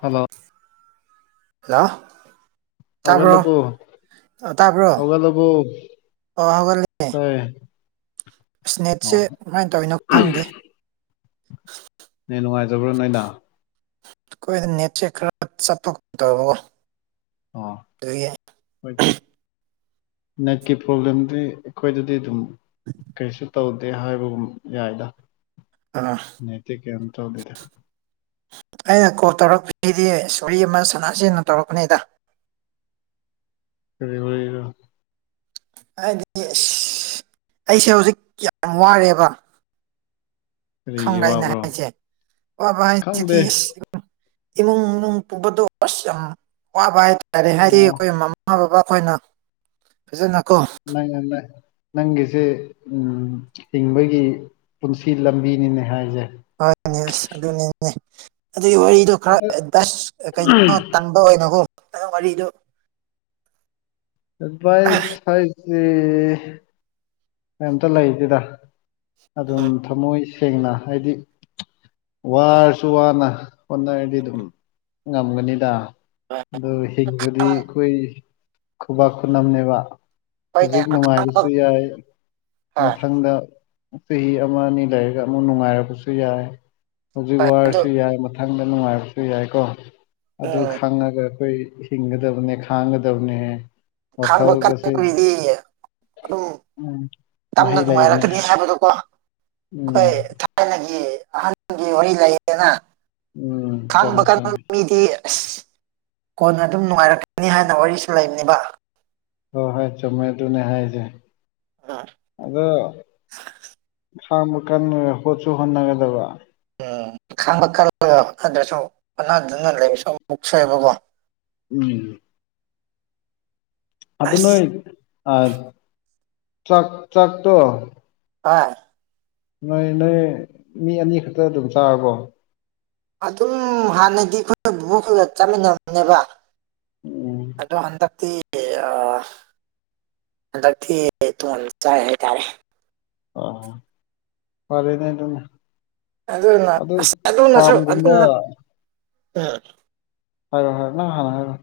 hello hello ꯍꯧꯒꯂ ꯄꯣ ꯍꯧꯒꯗꯣꯕꯨ ꯇ ꯏꯁꯅꯦꯠꯁꯦ ꯀꯃꯥꯏꯅ ꯇꯧꯔꯤꯅꯣ ꯈꯪꯗꯦ ꯅ ꯅꯨꯡꯉꯥꯏꯖꯕ꯭ꯔꯣ ꯅꯣꯏꯗꯥ ꯀꯈꯣꯏꯗ ꯅꯦꯆꯦ ꯈꯔ ꯆꯠꯊ ꯇꯔꯣ ꯑꯣ ꯇꯌꯦ ꯍꯣꯏ ꯅꯦꯠꯀꯤ ꯄ꯭ꯔꯣꯕ꯭ꯂꯦꯝꯗꯤ ꯑꯩꯈꯣꯏꯗꯗꯤ ꯑꯗꯨꯝ ꯀꯔꯤꯁꯨ ꯇꯧꯗꯦ ꯍꯥꯏꯕꯒꯨꯝ ꯌꯥꯏꯗ ꯑꯥ ꯅꯇꯦ ꯀꯩꯝ ꯇꯧꯗꯦꯗ ꯑꯩꯅ ꯀꯣꯜ ꯇꯧꯔꯛꯄꯁꯤꯗꯤ ꯁꯣꯔꯤ ꯑꯃ ꯁꯅꯥꯁꯤꯦꯟꯅ ꯇꯧꯔꯛꯄꯅꯤꯗ ꯀꯔ ꯑꯣꯏꯒ ꯍꯥꯏꯗꯤ ꯑꯁ ꯑꯩꯁꯦ ꯍꯧꯖꯤꯛ ꯌꯥꯝ ꯋꯥꯔꯦꯕ ꯀꯔꯤꯒꯤ ꯈꯪꯒꯥꯏꯅ ꯋꯥꯕ꯭ꯔꯣ ꯍꯥꯏꯁꯦ ꯈꯪꯗꯦ ꯗꯤ ꯏꯃꯨꯡ ꯃꯅꯨꯡ ꯄꯨꯕꯗꯣ ꯑꯁ ꯌꯥꯝ ꯋꯥꯕ ꯍꯥꯏꯇꯥꯔꯦ ꯍꯥꯏꯗꯤ ꯑꯣ ꯑꯩꯈꯣꯏ ꯃꯃꯥ ꯕꯕꯥ ꯑꯩꯈꯣꯏꯅ ꯐꯖꯅ ꯂꯩ ꯂꯩ ꯅꯪꯒꯤꯁꯦ ꯎ ꯍꯤꯡꯕꯒꯤ ꯄꯨꯟꯁꯤ ꯂꯝꯕꯤꯅꯤꯅꯦ ꯍꯥꯏꯁꯦ ꯍꯣꯏꯅꯦ ꯑꯁ ꯑꯗꯨꯅꯤꯅꯦ ꯑꯗꯨꯒꯤ ꯋꯥꯔꯤꯗꯣ ꯑꯗ ꯈꯔ ꯁ ꯀꯩꯅꯣ ꯇꯟꯕ ꯑꯣꯏꯅꯀꯣ ꯀꯗꯣ ꯑꯦꯗꯚꯥꯏꯁ ꯍꯥꯏꯁꯤ ꯀꯩꯝꯇ ꯂꯩꯇꯦꯗ ꯑꯗꯨꯝ ꯊꯃꯣꯏ ꯁꯦꯡꯅ ꯍꯥꯏꯗꯤ ꯋꯥꯔꯁꯨ ꯋꯥꯅ ꯍꯣꯠꯅꯔꯗꯤ ꯑꯗꯨꯝ ꯉꯝꯒꯅꯤꯗ ꯑꯗꯣ ꯍꯤꯡꯕꯗꯤ ꯑꯩꯈꯣꯏ ꯈꯨꯕꯥꯛ ꯈꯨꯅꯝꯅꯦꯕ ꯍꯣꯏꯅꯦ ꯍꯧꯖꯤꯛ ꯑꯈꯥꯡꯕ ꯅꯨꯡꯉꯥꯏꯕꯁꯨ ꯌꯥꯏ ꯃꯊꯪꯗ ꯆꯍꯤ ꯑꯃ ꯑꯅꯤ ꯂꯩꯔꯒ ꯑꯃꯨꯛ ꯅꯨꯡꯉꯥꯏꯔꯕꯁꯨ ꯌꯥꯏ ꯍꯧꯖꯤꯛ ꯑꯗꯨ ꯋꯥꯔꯁꯨ ꯌꯥꯏ ꯃꯊꯪꯗ ꯅꯨꯡꯉꯥꯏꯕꯁꯨ ꯌꯥꯏꯀꯣ ꯑꯗꯨ ꯎꯝ ꯈꯪꯉꯒ ꯑꯩꯣꯏ ꯍꯤꯡꯒ ꯗꯕꯅꯦ ꯈꯥꯡꯒ ꯗꯕꯅꯦ ꯈꯥꯡꯕ ꯀꯕꯤꯗꯤ ꯑꯗꯨꯝ ꯎꯝ ꯌꯥꯝꯅ ꯃꯍꯩ ꯂꯩꯕꯅꯦ ꯅꯨꯡꯉꯥꯏꯔꯛꯀꯅꯤ ꯍꯥꯏꯕꯗꯣꯀꯣ ꯑꯩꯈꯣꯏ ꯎꯝ ꯊꯥꯏꯅꯒꯤ ꯑꯍꯟꯒꯤ ꯋꯥꯔꯤ ꯂꯩꯌꯦꯅ ꯎꯝ ꯈꯥꯡꯕ ꯆꯨꯝꯃꯦ ꯀꯥꯟ ꯆꯨꯝꯃꯦ ꯃꯤꯗꯤ ꯑꯁ ꯀꯣꯟꯅ ꯑꯗꯨꯝ ꯅꯨꯡꯉꯥꯏꯔꯛꯀꯅꯤ ꯍꯥꯏꯅ ꯋꯥꯔꯤꯁꯨ ꯂꯩꯕꯅꯦꯕ ꯍꯣꯏ ꯍꯣꯏ ꯆꯨꯝꯃꯦ ꯑꯗꯨꯅꯦ ꯍꯥꯏꯁꯦ ꯑꯗꯣ ꯈꯥꯡꯕ ꯀꯥꯟ ꯍꯣꯠꯁꯨ ꯍꯣꯠꯅꯒꯗꯕ ꯎꯝ ꯈꯥꯡꯕ ꯑꯗꯨ꯭ꯔꯁꯨ ꯍꯣꯠꯅꯗꯨꯅ ꯂꯩꯕꯁꯨ ꯃꯨꯛꯁꯑꯕꯀꯣ ꯎꯝ ꯑꯗꯨ ꯑꯁ ꯅꯣꯏ ꯆꯥꯛ ꯆꯥꯛꯇꯣ ꯑ ꯅꯣꯏ ꯅꯣꯏ ꯃꯤ ꯑꯅꯤ ꯈꯛꯇ ꯑꯗꯨꯝ ꯆꯥꯔꯕꯣ ꯑꯗꯨꯝ ꯍꯥꯟꯅꯗꯤ ꯑꯩꯈꯣꯏꯅ ꯚ ꯈꯨꯂ ꯆꯠꯃꯤꯟꯅꯕꯅꯦꯕ ꯎꯝ ꯑꯗꯨꯗꯣ ꯑꯟ ꯊ ꯑ ꯍꯟꯗꯛꯇꯤ ꯇꯨꯡ ꯆꯥꯏ ꯍꯥꯏꯇꯥꯔꯦ ꯑ ꯐꯦꯅꯤꯇ ꯑꯗꯨꯅ ꯑꯁ ꯑꯗꯨꯅꯁꯨ ꯑꯗꯨꯅ ꯎꯝ ꯍꯔ ꯍꯣꯏ ꯍ ꯍꯥꯏꯔ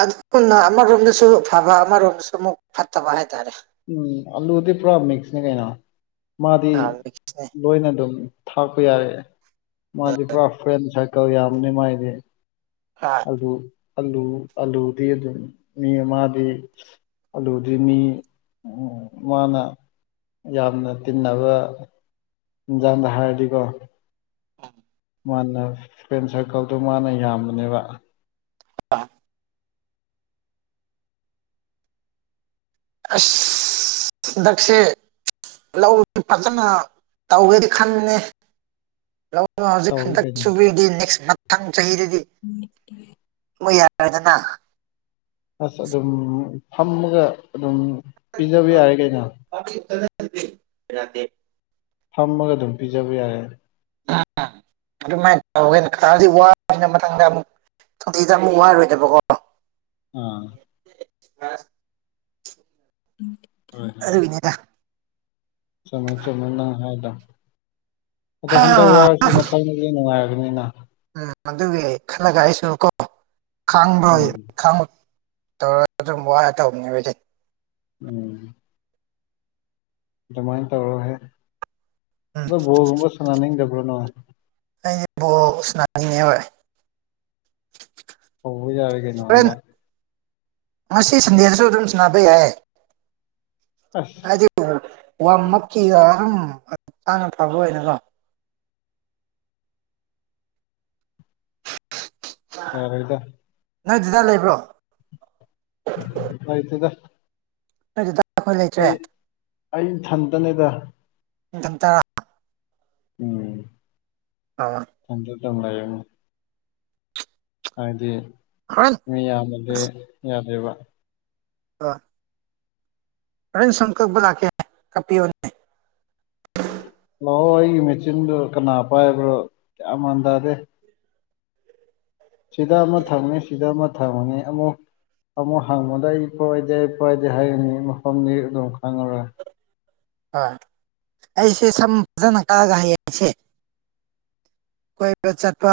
ꯑꯗꯨꯒꯅ ꯑꯃꯔꯣꯝꯗꯁꯨ ꯑꯐꯕ ꯑꯃꯔꯣꯝꯗꯁꯨ ꯑꯃꯨꯛ ꯐꯠꯇꯕ ꯍꯥꯏꯇꯥꯔꯦ ꯎꯝ ꯑꯂꯨꯗꯤ ꯄꯨꯔꯥ ꯃꯤꯛꯁꯅꯦ ꯀꯩꯅꯣ ꯃꯥꯗꯤ ꯑꯥ, ꯃꯤꯛꯁꯅꯦ ꯂꯣꯏꯅ ꯑꯗꯨꯝ ꯊꯥꯛꯄ ꯌꯥꯏ ꯃꯥꯗꯤ ꯄꯨꯔꯥ ꯐ꯭ꯔꯦꯟ ꯁꯥꯔꯀꯜ ꯌꯥꯝꯕꯅꯤ ꯃꯥꯏꯗꯤ ꯑꯥ, ꯑꯗꯨꯗ ꯑꯂꯨ ꯑꯂꯨꯗꯤ ꯑꯗꯨꯝ ꯃꯤ ꯑꯃꯗꯤ ꯑꯂꯨꯗꯤ ꯃꯤ ꯃꯥꯅ ꯌꯥꯝꯅ ꯇꯤꯟꯅꯕ ꯌꯥꯥꯟꯗ ꯍꯥꯔꯗꯤ ꯀꯣ ꯑꯝ ꯃꯥꯅ ꯐ꯭ꯔꯦꯟ ꯁꯥꯔꯀꯜꯗꯣ ꯃꯥꯅ ꯌꯥꯝꯕꯅꯦꯕ ꯑ ꯑꯁ ꯗꯁ ꯂꯧꯁꯤ ꯐꯖꯅ ꯇꯧꯒꯦꯗꯤ ꯈꯟꯦ ꯂꯧ ꯑ ꯍꯧꯖꯤꯛ ꯇꯧꯔꯤ ꯍꯟꯗꯛ ꯀꯩꯅꯤ ꯁꯨꯕꯤꯔꯗꯤ ꯅꯦꯛꯁ ꯃꯊꯪ ꯆꯍꯤꯗꯗꯤ ꯃ ꯌꯥ ꯀꯔꯗꯅꯥ ꯑꯁ ꯑꯗꯨꯝ ꯐꯝꯃꯒ ꯑꯗꯨꯝ ꯄꯤꯖꯕ ꯌꯥꯔꯦ ꯀꯩꯅ ꯗꯦ ꯐꯝꯃꯒ ꯑꯗꯨꯝ ꯄꯤꯖꯕ ꯌꯥꯔꯦ ꯑꯗꯨꯃꯥꯏꯅ ꯇꯧꯒꯦꯖꯤꯛ ꯋꯥꯕꯁꯤꯅ ꯃꯇꯥꯡꯗ ꯑꯃꯨꯛ ꯁꯗꯗ ꯑꯃꯨꯛ ꯋꯥꯔꯣꯏꯗꯕꯀꯣ ꯑꯥ ꯍꯥ ꯎꯝ ꯑꯅꯤꯔ ꯁꯥꯏ ꯁꯃꯥꯏꯅ ꯍꯥꯏꯗ ꯑꯗꯣ ꯍꯟꯗꯛ ꯎꯝ ꯋꯥꯔꯁꯨ ꯃꯊꯪꯗꯗꯤ ꯅꯨꯡꯉꯥꯏꯔꯕꯅꯤꯅ ꯑꯗꯨꯒꯤ ꯈꯜꯂꯒ ꯑꯩꯁꯨ ꯀꯣ ꯈꯥꯡꯕ꯭ꯔꯣꯏ ꯎꯝ ꯈꯥꯡꯕ ꯇꯧꯔ ꯑꯗꯨꯝ ꯋꯥꯔ ꯇꯧꯕꯅꯦ ꯍꯧꯗꯤ ꯎꯝ ꯑꯗꯨꯃꯥꯏꯅ ꯇꯧꯔꯍꯦ ꯎꯝ ꯑ ꯕꯣꯔꯒꯨꯝꯕ ꯁꯥꯟꯅꯅꯤꯡꯗꯕ꯭ꯔꯣꯅꯣ ꯑꯩꯁꯦ ꯕꯣ ꯁꯅꯥꯅꯤꯡꯉ ꯑꯣꯏ ꯍ ꯍꯣꯔꯦꯟ ꯌꯥꯔꯒꯅꯣꯂ ꯉꯁꯤ ꯁꯟꯗꯦꯁꯁꯨ ꯑꯗꯨꯝ ꯆꯅꯥꯕꯩ ꯍꯥꯏ ꯑꯁ ꯍꯥꯏ ꯋꯥ ꯃꯀꯤꯒ ꯑꯗꯨꯝ ꯇꯥꯅ ꯐꯕ ꯑꯣꯏꯅꯀꯣ ꯑ ꯍꯗ ꯅꯣꯏ ꯗ ꯂꯩꯕ꯭ꯔꯣ ꯍꯥꯏ ꯇꯗ ꯐꯗ ꯑꯩ ꯑꯩ ꯊꯟꯇꯅꯦꯗ ꯅꯇꯔ ꯎꯝ ꯑ ꯇꯪ ꯂꯩ ꯍꯥꯏꯗꯤ ꯍꯣꯔꯦꯟ ꯃꯤ ꯌꯥꯝꯕꯗꯤ ꯌꯥꯗꯦꯕ ꯑꯥ ꯔꯟ ꯁꯟ ꯀ ꯂꯀ ꯍꯥꯏ ꯀꯄꯤꯌꯣꯅꯤ ꯂꯥꯛꯑꯣ ꯑꯩꯒꯤ ꯃꯦꯆꯤꯟꯗꯨ ꯀꯅꯥ ꯄꯥꯏꯕ꯭ꯔꯣ ꯀꯌꯥꯃꯥꯟ ꯇꯗꯦ ꯁꯤꯗ ꯑꯃ ꯊꯪꯅꯤ ꯁꯤꯗ ꯑꯃ ꯊꯪꯅꯤ ꯑꯃꯨꯛ ꯑꯃꯨꯛ ꯍꯪꯕꯗ ꯑꯩ ꯄꯣꯏꯗꯦ ꯑꯩ ꯄꯣꯏꯗꯦ ꯍꯥꯏꯔꯤꯅꯤ ꯃꯐꯝꯗꯤ ꯑꯗꯨꯝ ꯈꯪꯉꯔꯣꯏ ꯍꯣꯏ ꯑꯩꯁꯦ ꯁꯝ ꯐꯖꯅ ꯀꯛꯑꯒ ꯍꯥꯏꯌꯦ ꯑꯩꯁꯦ ꯀꯣꯏꯕ ꯆꯠꯄ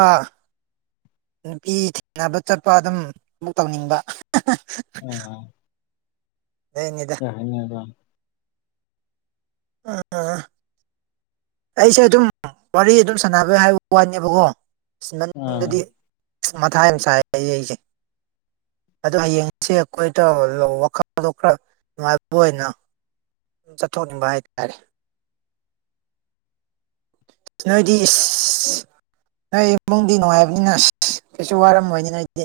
ꯅꯨꯄꯤ ꯊꯦꯡꯅꯕ ꯆꯠꯄ ꯑꯗꯨꯝ ꯊꯕꯨꯛ ꯇꯧꯅꯤꯡꯕ ꯑꯣ ꯑꯗꯨꯏꯅꯤꯗ ꯀꯅꯗ ꯑ ꯑꯩꯁꯦ ꯑꯗꯨꯝ ꯋꯥꯔꯤ ꯑꯗꯨꯝ ꯁꯥꯟꯅꯕ ꯍꯥꯏꯕ ꯋꯥꯅꯦꯕꯀꯣ ꯑꯥ ꯃꯅꯨꯡꯗꯗꯤ ꯃꯊꯥꯏ ꯌꯥꯝ ꯁꯥꯏ ꯑꯩ ꯑꯩꯁꯦ ꯑꯣ ꯍꯌꯦꯡꯁꯤ ꯑꯩꯈꯣꯏꯗ ꯋꯥꯈꯜꯗꯣꯛ ꯈꯔ ꯉꯥꯏꯕ ꯑꯣꯏꯅ ꯆꯠꯊꯣꯛꯅꯤꯡꯕ ꯍꯥꯏꯇꯥꯔꯦ ꯅꯣꯏꯗꯤ ꯏꯁ ꯅꯣꯏ ꯏꯃꯨꯡꯗꯤ ꯅꯨꯡꯉꯥꯏꯕꯅꯤꯅ ꯑꯁ ꯀꯩꯁꯨ ꯋꯥꯔꯝꯃꯣꯏꯅꯤꯅ ꯑꯩꯗꯤ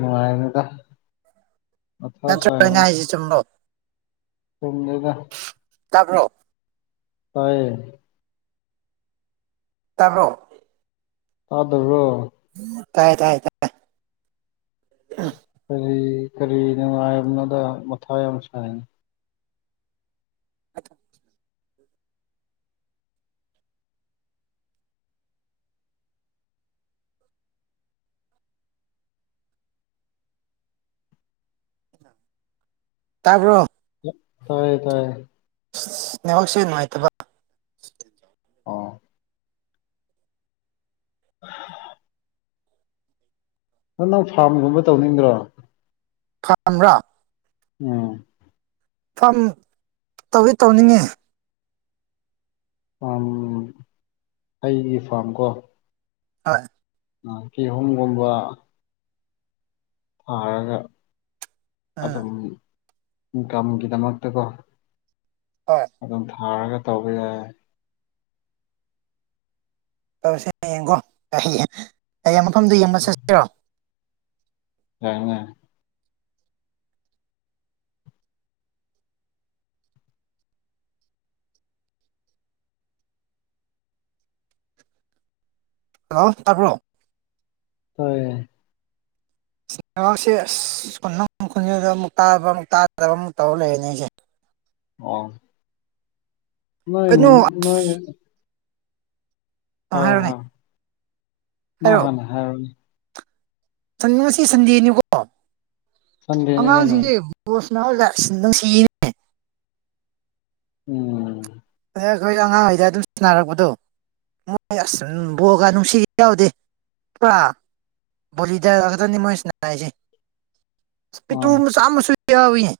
ꯅꯨꯡꯉꯅꯦꯗ ꯅꯠꯇ꯭ꯔꯣ ꯑꯩꯅ ꯑꯁꯅꯦ ꯍꯥꯏꯁꯦ ꯆꯨꯝꯕ꯭ꯔꯣ ꯊꯝꯗꯒ ꯇꯥꯕ꯭ꯔꯣ ꯇꯌꯦ ꯇꯕꯣ ꯑꯗꯕꯨꯣ ꯇꯥꯏ ꯇꯥꯏ ꯇꯥꯏ ꯀꯔꯤ ꯀꯔꯤ ꯅꯨꯡꯉꯥꯏꯕꯅꯗ ꯃꯊꯥ ꯌꯥꯝ ꯁꯥꯏ ꯇꯄ ꯇꯥꯏꯌꯦ ꯇꯥꯏꯌꯦ ꯌꯥ ꯋꯥꯁꯤꯅꯨꯡꯥꯏꯕ ꯑꯥ [unintelligible] ꯅ ꯅꯪ ꯐꯥꯔꯝꯒꯨꯝꯕ ꯇꯧꯅꯤꯡꯗ꯭ꯔꯣ ꯊꯝ꯭ꯔꯥ ꯎꯝ ꯐꯝ ꯇꯧꯋꯤ ꯇꯧꯅꯤꯡꯉꯤ ꯑꯥꯝ ꯑꯩꯒꯤ ꯐꯥꯝ ꯀꯣ ꯍꯣꯏ ꯑ ꯀ ꯍꯣꯨꯝꯒꯣꯕ ꯐꯒ ꯑꯗꯨ ꯎꯝ ꯑꯗꯨꯝ ꯏꯟꯀꯝꯒꯤꯗꯃꯛꯇꯀꯣ ꯍꯣꯏ ꯑꯗꯨꯝ ꯊꯥꯔꯒ ꯇꯧꯕ ꯌꯥꯏ ꯇꯧꯁꯦꯌꯦꯡꯀꯣ ꯍꯌꯦꯡ ꯃꯐꯝꯗꯨꯣ ꯌꯦꯡꯕ ꯆꯠꯁꯤꯔꯣ ꯀꯥꯏꯅꯦ ꯍꯂꯣ ꯇꯥꯄꯣ ꯍꯣꯏ ꯍꯥꯛꯁꯦ ꯑꯁ ꯈꯨꯅ ꯈꯨꯟꯖꯗ ꯑꯃꯨꯛ ꯇꯥꯕ ꯑꯃꯨꯛ ꯇꯥꯗꯕ ꯑꯃꯨꯛ ꯇꯧꯔ ꯂꯩꯔꯅꯤ ꯑꯩꯁꯦ ꯑꯣ ꯅ ꯀꯩꯅꯣ ꯅ [unintelligible] ꯑ ꯍꯥꯏꯔꯅꯦ ꯍꯥꯏꯔꯣ ꯅꯪ ꯍꯥꯟꯅ ꯍꯥꯏꯌꯣꯅꯦ ꯉꯁꯤ ꯁꯟꯗꯦꯅꯤꯀꯣ ꯁꯟꯗꯦꯅꯦ ꯀꯩꯅꯣ ꯑꯉꯥꯡꯁꯤꯡꯁꯦ ꯁꯗ ꯅꯪ ꯁꯤꯅꯦ [unintelligible] ꯎꯝ ꯍ ꯑꯩꯈꯣꯏ ꯑꯉꯥꯡꯈꯩꯗ ꯑꯗꯨꯝ ꯁꯟꯅꯔꯛꯄꯗꯣ ꯍꯣꯏ ꯑꯁ ꯕꯣꯜ ꯅꯨꯡꯁꯤꯗꯤ ꯌꯥꯎꯗꯦ ꯆꯄ꯭ꯔꯥ ꯣꯗꯗꯅꯤ ꯃꯣꯏ ꯁꯅꯥꯏꯁꯦ ꯃꯥꯅꯦ ꯇꯨꯡ ꯁꯥ ꯃꯁꯨ ꯌꯥꯏ [unintelligible]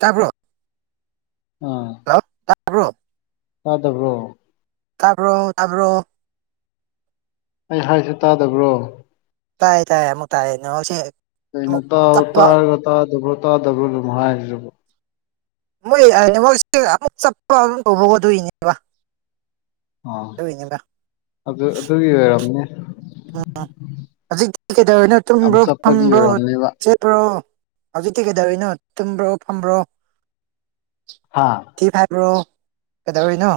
ꯇꯕ꯭ꯔꯣ ꯑꯥ ꯇꯕ꯭ꯔꯣ ꯇꯗꯕ꯭ꯔꯣ ꯇꯕ꯭ꯔꯣ ꯇꯕ꯭ꯔꯣ ꯑꯩ ꯍꯥꯏꯁꯤ ꯇꯗꯕ꯭ꯔꯣ ꯇꯥꯏ ꯇꯥꯏꯌꯦ ꯑꯃꯨꯛ ꯇꯥꯏ ꯅꯦꯠꯋꯥꯛꯁꯤ ꯀꯩꯅꯣ ꯇ ꯇꯥꯔꯒ ꯇꯥꯗꯕ꯭ꯔꯣ ꯇꯥꯗꯕ꯭ꯔꯣ ꯑꯗꯨꯝ ꯍꯥꯏꯔꯤꯗꯨꯕꯨ ꯃꯣꯏ ꯅꯦꯠꯋꯥꯛꯁꯤ ꯑꯃꯨꯛ ꯆꯠꯄ ꯑꯗꯨꯝ ꯇꯧꯕ ꯑꯗꯨꯒꯤꯅꯦꯕ ꯑ ꯑꯗꯨ ꯑꯗꯨꯒꯤ ꯑꯣꯏꯔꯝꯅꯤ ꯎꯝ ꯍꯧꯖꯤꯛꯇꯤ ꯀꯩꯗꯧꯅꯣ ꯌꯥꯝ ꯇꯨꯝꯕ꯭ꯔꯣ ꯆꯞꯄꯒꯤ ꯐꯕ꯭ꯔꯣ ꯑꯣꯏꯔꯝꯅꯦꯕ ꯆꯠꯄ꯭ꯔꯣ ꯍꯧꯖꯤꯛꯇꯤ ꯀꯩꯗꯧꯔꯤꯅꯣ ꯇꯨꯝꯕ꯭ꯔꯣ ꯐꯝꯕ꯭ꯔꯣ ꯍꯥ ꯊꯤ ꯐꯥꯏꯕ꯭ꯔꯣ ꯀꯩꯗꯧꯔꯤꯅꯣ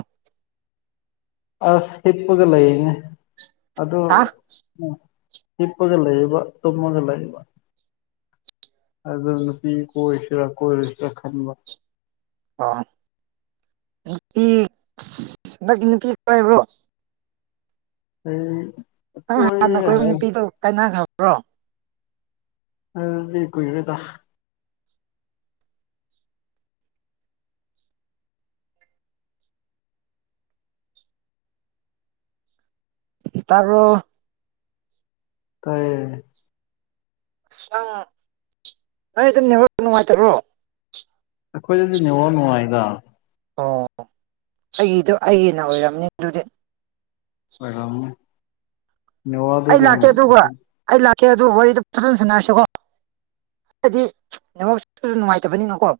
ꯑꯁ ꯍꯤꯞꯄꯒ ꯂꯩꯅꯦ ꯑꯗꯨ ꯍꯥ ꯍꯤꯞꯄꯒ ꯂꯩꯌꯦꯕ ꯇꯨꯝꯃꯒ ꯂꯩꯌꯦꯕ ꯑꯗꯨ ꯅꯨꯄꯤ ꯀꯣꯏꯁꯤꯔ ꯀꯣꯏꯔꯣꯏꯁꯤꯔ ꯈꯟꯕ ꯑꯣ ꯅꯨꯄꯤ ꯍꯟꯗꯛꯇꯤ ꯅꯨꯄꯤ ꯀꯣꯏꯕ꯭ꯔꯣ ꯑꯩ ꯅꯪ ꯍꯥꯟꯅ ꯀꯣꯏꯌꯦ ꯀꯣꯏꯕ ꯍꯥꯏ ꯅꯨꯄꯤꯗꯣ ꯀꯥꯏꯅꯈ꯭ꯔꯕ꯭ꯔꯣ ꯑꯗꯨꯗꯤ ꯀꯨꯏꯔꯦꯗ ꯇꯕ꯭ꯔꯣ ꯇꯏꯌꯦ ꯑꯁ ꯅꯪ ꯅꯣꯏꯗꯨ ꯅꯦꯠꯋꯥꯛ ꯅꯨꯡꯉꯥꯏꯇꯕ꯭ꯔꯣ ꯑꯈꯣꯏꯗꯗꯤ ꯅꯦꯠꯋꯥꯛ ꯅꯨꯡꯉꯥꯏꯗ ꯑꯣ ꯑꯩꯒꯤꯗꯣ ꯑꯩꯒꯤꯅ ꯑꯣꯏꯔꯝꯅꯤ ꯑꯗꯨꯗꯤ ꯑꯣꯏꯔꯝꯅꯤ ꯅꯦꯠꯋꯥꯛꯗꯤ ꯑꯩ ꯑꯗꯨꯝ ꯂꯥꯛꯀꯦ ꯑꯗꯨꯒ ꯑꯩ ꯂꯥꯛꯀꯦ ꯑꯗꯨ ꯋꯥꯔꯤꯗꯨ ꯐꯖꯅ ꯁꯥꯟꯅꯔꯁꯤꯀꯣ ꯍꯥꯏꯗꯤ ꯅꯦꯠꯋꯥꯛꯁꯤꯁꯨ ꯅꯨꯡꯉꯥꯏꯇꯕꯅꯤꯅꯀꯣ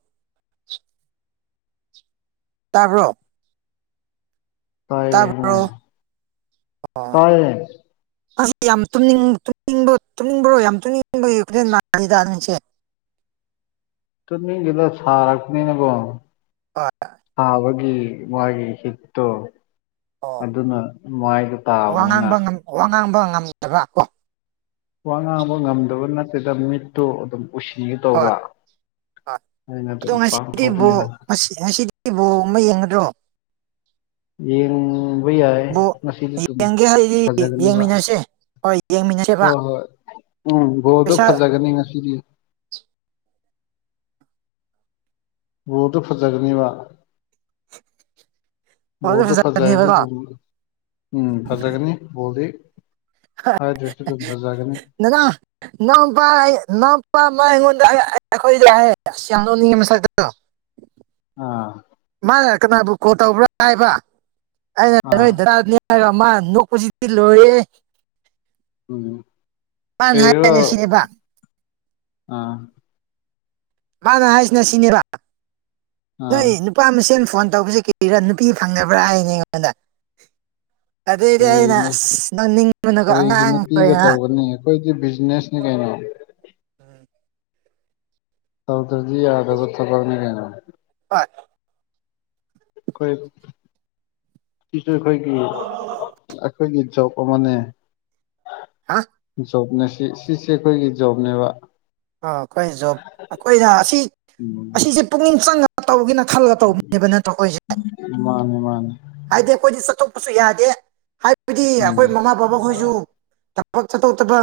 ꯇꯕ꯭ꯔꯣ ꯇꯥꯏꯌꯦ ꯍꯥꯏꯕꯅꯤ ꯑꯣ ꯇꯥꯏꯌꯦ ꯅꯪꯁꯦ ꯌꯥꯝ ꯇꯨꯝꯅꯤꯡ ꯇꯨꯃꯅꯤꯡꯕ꯭ꯔꯣ ꯌꯥꯝ ꯇꯨꯝꯅꯤꯡꯕꯒꯤ ꯈꯣꯂꯖꯦꯜ ꯃꯥꯟꯂꯤꯗ ꯅꯪꯁꯦ ꯇꯨꯝꯅꯤꯡꯗꯦꯗ ꯁꯥꯔꯛꯄꯅꯤꯅꯀꯣ ꯍꯣꯏ ꯁꯥꯕ ꯃꯥꯒꯤ ꯍꯤꯠꯇꯣ ꯑꯣ ꯑꯗꯨꯅ ꯃꯥꯏꯗꯣ ꯋꯥ ꯇꯥꯕꯅꯤꯅ ꯉꯥꯡꯕ ꯉꯝ ꯋꯥ ꯉꯥꯡꯕ ꯉꯝꯗꯕ ꯋꯥ ꯉꯥꯡꯕ ꯉꯝꯗꯕ ꯅꯠꯇꯦꯗ ꯃꯤꯠꯇꯨ ꯑꯗꯨꯝ ꯎꯁꯤꯟꯒꯦ ꯇꯧꯕ ꯑꯩꯅ ꯑꯗꯣ ꯑꯗꯨꯝ ꯉꯁꯤꯗꯤ ꯕꯣꯜ ꯄꯥꯡꯊꯣꯛꯄꯅꯤꯅ ꯉꯁꯤꯗꯤ ꯕꯣꯜ ꯌꯦꯡꯒꯗ꯭ꯔꯣ ꯌꯦꯡ ꯌꯦꯡꯒꯦ ꯍꯥꯏꯗꯤ ꯐꯖꯒꯅꯤꯕ ꯌꯦꯡꯃꯤꯟꯅꯁꯦ ꯍꯣꯏ ꯌꯦꯡꯃꯤꯟꯅꯁꯦꯕ ꯍꯣꯏ ꯍꯣꯏ ꯎꯝ ꯕꯣꯜꯗꯣ ꯄꯩꯁꯥ ꯐꯖꯒꯅꯤ ꯉꯁꯤꯗꯤ ꯨꯕꯣꯜꯗꯣ ꯐꯖꯒꯅꯤꯕ ꯐꯖ ꯕꯣꯜꯗꯣ ꯐꯖꯔꯗꯤ ꯐꯖꯕꯅꯦꯕꯀꯣ ꯑꯗꯨꯝ ꯎꯝ ꯐꯖꯒꯅꯤ ꯕꯣꯜꯗꯤ ꯍꯥꯏꯗ꯭ꯔꯁꯨ ꯑꯗꯨꯝ ꯐꯖꯒꯅꯤ ꯅꯥꯅꯥꯎ ꯅꯥꯎꯄꯥ ꯑꯩ ꯅꯥꯎꯄꯥ ꯅꯥꯎꯄꯥ ꯑꯩꯉꯣꯟꯗ ꯑꯈꯣꯏꯗ ꯍꯥꯏꯌꯦ ꯌꯥꯝ ꯅꯣꯛꯅꯤꯡꯉꯦ ꯃꯁꯛꯇꯣ ꯑꯥ ꯃꯥꯅ ꯀꯅꯥꯕꯨ ꯀꯣꯜ ꯇꯧꯕ꯭ꯔꯥ ꯍꯥꯏꯕ ꯑꯩꯅ ꯅꯣꯏ ꯑꯥ ꯗꯥꯗꯅꯤ ꯍꯥꯏꯒ ꯃꯥ ꯅꯣꯛꯄꯁꯤꯗꯤ ꯂꯣꯏꯌꯦ ꯎꯝ ꯀꯩꯅꯣ ꯍꯥꯏꯔꯤꯅ ꯁꯤꯅꯦꯕ ꯑꯥ ꯃꯥꯅ ꯍꯥꯏꯁꯤꯅ ꯁꯤꯅꯦꯕ ꯅꯣꯏ ꯑꯥ ꯅꯨꯄꯥ ꯃꯁꯦꯜ ꯐꯣꯟ ꯇꯧꯕꯁꯦ ꯀꯤꯔꯤꯔꯥ ꯅꯨꯄꯤ ꯐꯪꯗꯕ꯭ꯔꯥ ꯍꯥꯏꯅꯦ ꯑꯩꯉꯣꯟꯗ ꯑꯗꯨꯏꯗꯤ ꯑꯩꯅ ꯀꯔꯤꯒꯤꯅꯣ ꯑꯁ ꯅꯧꯅꯤꯡꯕꯅꯀꯣ ꯀꯔꯤꯒꯤ ꯑꯉꯥꯡꯈ ꯅꯨꯄꯤꯒ ꯑꯣꯏꯅ ꯇꯧꯒꯅꯤ ꯑꯩꯈꯣꯏꯗꯤ ꯕꯤꯖꯤꯅꯦꯁꯅꯦ ꯀꯥꯏꯩꯅ ꯆꯧꯗꯔ ꯌꯥꯗ ꯊꯅꯦ ꯀꯩꯅ ꯑ ꯑꯩꯈꯣꯏ ꯁꯤꯁꯨ ꯑꯩꯈꯣꯏꯒꯤ ꯑꯩꯈꯣꯏꯒꯤ ꯆꯞ ꯑꯃꯅꯦ ꯍꯥ ꯑꯣ ꯖꯣꯕꯅꯦ ꯁꯤ ꯁꯤꯁꯦ ꯑꯩꯈꯣꯏꯒꯤ ꯖꯣꯕꯅꯦꯕ ꯑ ꯑꯩꯈꯣꯏ ꯖꯣ ꯑꯩꯈꯣꯏꯅ ꯑꯁꯤ ꯎꯝ ꯑꯁꯤꯁꯦ ꯄꯨꯛꯅꯤꯡ ꯆꯪꯉꯒ ꯇꯧꯕꯒꯤꯅ ꯈꯜꯂꯒ ꯇꯧꯕꯃꯤꯅꯦꯕ ꯅꯠꯇ꯭ꯔꯣ ꯑꯩꯈꯣꯏꯁꯦ ꯃꯥꯅꯤ ꯃꯥꯅꯤ ꯍꯥꯏꯗꯤ ꯑꯩꯈꯣꯏꯗꯤ ꯆꯠꯊꯣꯛꯄꯁꯨ ꯌꯥꯗꯦ ꯍꯥꯏꯕꯗꯤ ꯑꯩꯈꯣꯏ ꯎꯝ ꯃꯃꯥ ꯕꯕꯥꯈꯣꯏꯁꯨ ꯊꯕꯛ ꯆꯠꯊꯣꯛ ꯆꯠꯕ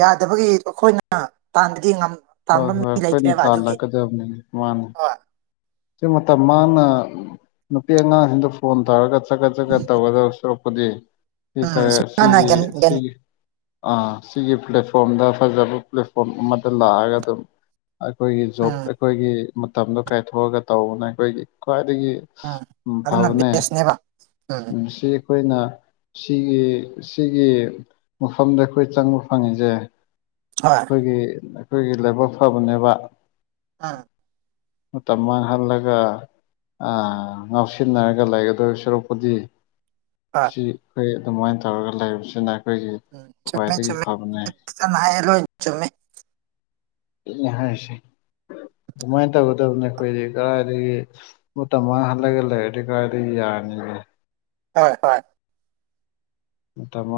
ꯌꯥꯗꯕꯒꯤ ꯑꯩꯈꯣꯏꯅ ꯇꯥꯟꯕꯗꯤ ꯍꯣꯏ ꯇꯥꯝꯕ ꯃꯤ ꯍꯣꯏ ꯑꯩꯈꯣꯏꯅ ꯂꯩꯇ꯭ꯔꯦꯕ ꯑꯗꯨꯒꯤ ꯇꯥꯜꯂꯛꯀꯗꯕꯅꯤ ꯃꯥꯅꯤ ꯍ ꯁꯤ ꯃꯇꯝ ꯃꯥꯡꯅ ꯅꯨꯄꯤ ꯑꯉꯥꯡꯁꯤꯡꯗ ꯐꯣꯟ ꯇꯧꯔꯒ ꯆꯠꯒꯠ ꯆꯠꯀꯠ ꯇꯧꯒꯗꯧꯁꯨ ꯎꯝ ꯁꯨꯃꯥꯏꯅ ꯁꯤꯒꯤ ꯒꯟ ꯒꯟ ꯁꯤꯒꯤ ꯑ ꯁꯤꯒꯤ ꯄ꯭ꯂꯦꯠꯐꯣꯝꯗ ꯐꯖꯕ ꯄ꯭ꯂꯦꯠꯐꯣꯝ ꯑꯃꯗ ꯂꯥꯛꯑꯒ ꯑꯗꯨꯝ ꯑꯩꯈꯣꯏꯒꯤ ꯖꯣꯕ ꯎꯝ ꯑꯩꯈꯣꯏꯒꯤ ꯃꯇꯝꯗꯣ ꯀꯥꯏꯊꯣꯛꯑꯒ ꯇꯧꯕꯅ ꯑꯩꯈꯣꯏꯒꯤ ꯈ꯭ꯋꯥꯏ ꯒꯤ ꯎꯝ ꯎ ꯑꯗꯨꯅ ꯐꯕꯅꯦ ꯕꯦꯁꯅꯦꯕ ꯎꯝ ꯁꯤ ꯑꯩꯈꯣꯏꯅ ꯁꯤꯒꯤ ꯁꯤꯒꯤ ꯃꯐꯝꯗ ꯑꯩꯈꯣꯏ ꯆꯪꯕ ꯐꯪꯉꯤꯁꯦ ꯍꯣꯏ ꯑꯩꯈꯣꯏꯒꯤ ꯑꯩꯈꯣꯏꯒꯤ ꯂꯥꯏꯕꯛ ꯐꯕꯅꯦꯕ ꯑꯥ ꯎ ꯇꯃꯅꯦ ꯍꯜꯂꯒ ꯉꯥꯎꯁꯤꯟꯅꯔꯒ ꯂꯩꯒꯗꯧꯔꯤꯕ ꯁꯔꯨꯛꯄꯨꯗꯤ ꯍꯣꯏ ꯁꯤ ꯑꯩꯈꯣꯏ ꯑꯗꯨꯃꯥꯏꯅ ꯇꯧꯔꯒ ꯂꯩꯕꯁꯤꯅ ꯑꯩꯈꯣꯏꯒꯤ ꯎꯝ ꯆꯨꯝꯃꯦ ꯈ꯭ꯋꯥꯏꯗꯒꯤ ꯆꯨꯝꯃꯦ ꯐꯕꯅꯦ ꯐꯖꯅ ꯍꯥꯏꯌꯦ ꯂꯣꯏ ꯆꯨꯝꯃꯦ ꯍꯥꯏꯁ ꯑꯗꯨꯃꯥꯏꯅ ꯇꯧꯒꯗꯕꯅꯤ ꯑꯩꯈꯣꯏꯗꯤ ꯀꯗꯥꯏꯗꯒꯤ ꯃꯇꯝ ꯃꯥꯡꯥꯡꯍꯜꯂꯒ ꯂꯩꯔꯗꯤ ꯀꯗꯥꯏꯗꯒꯤ ꯌꯥꯔ [unintelligible] ꯍꯣꯏ ꯍꯣꯏ ꯇꯃ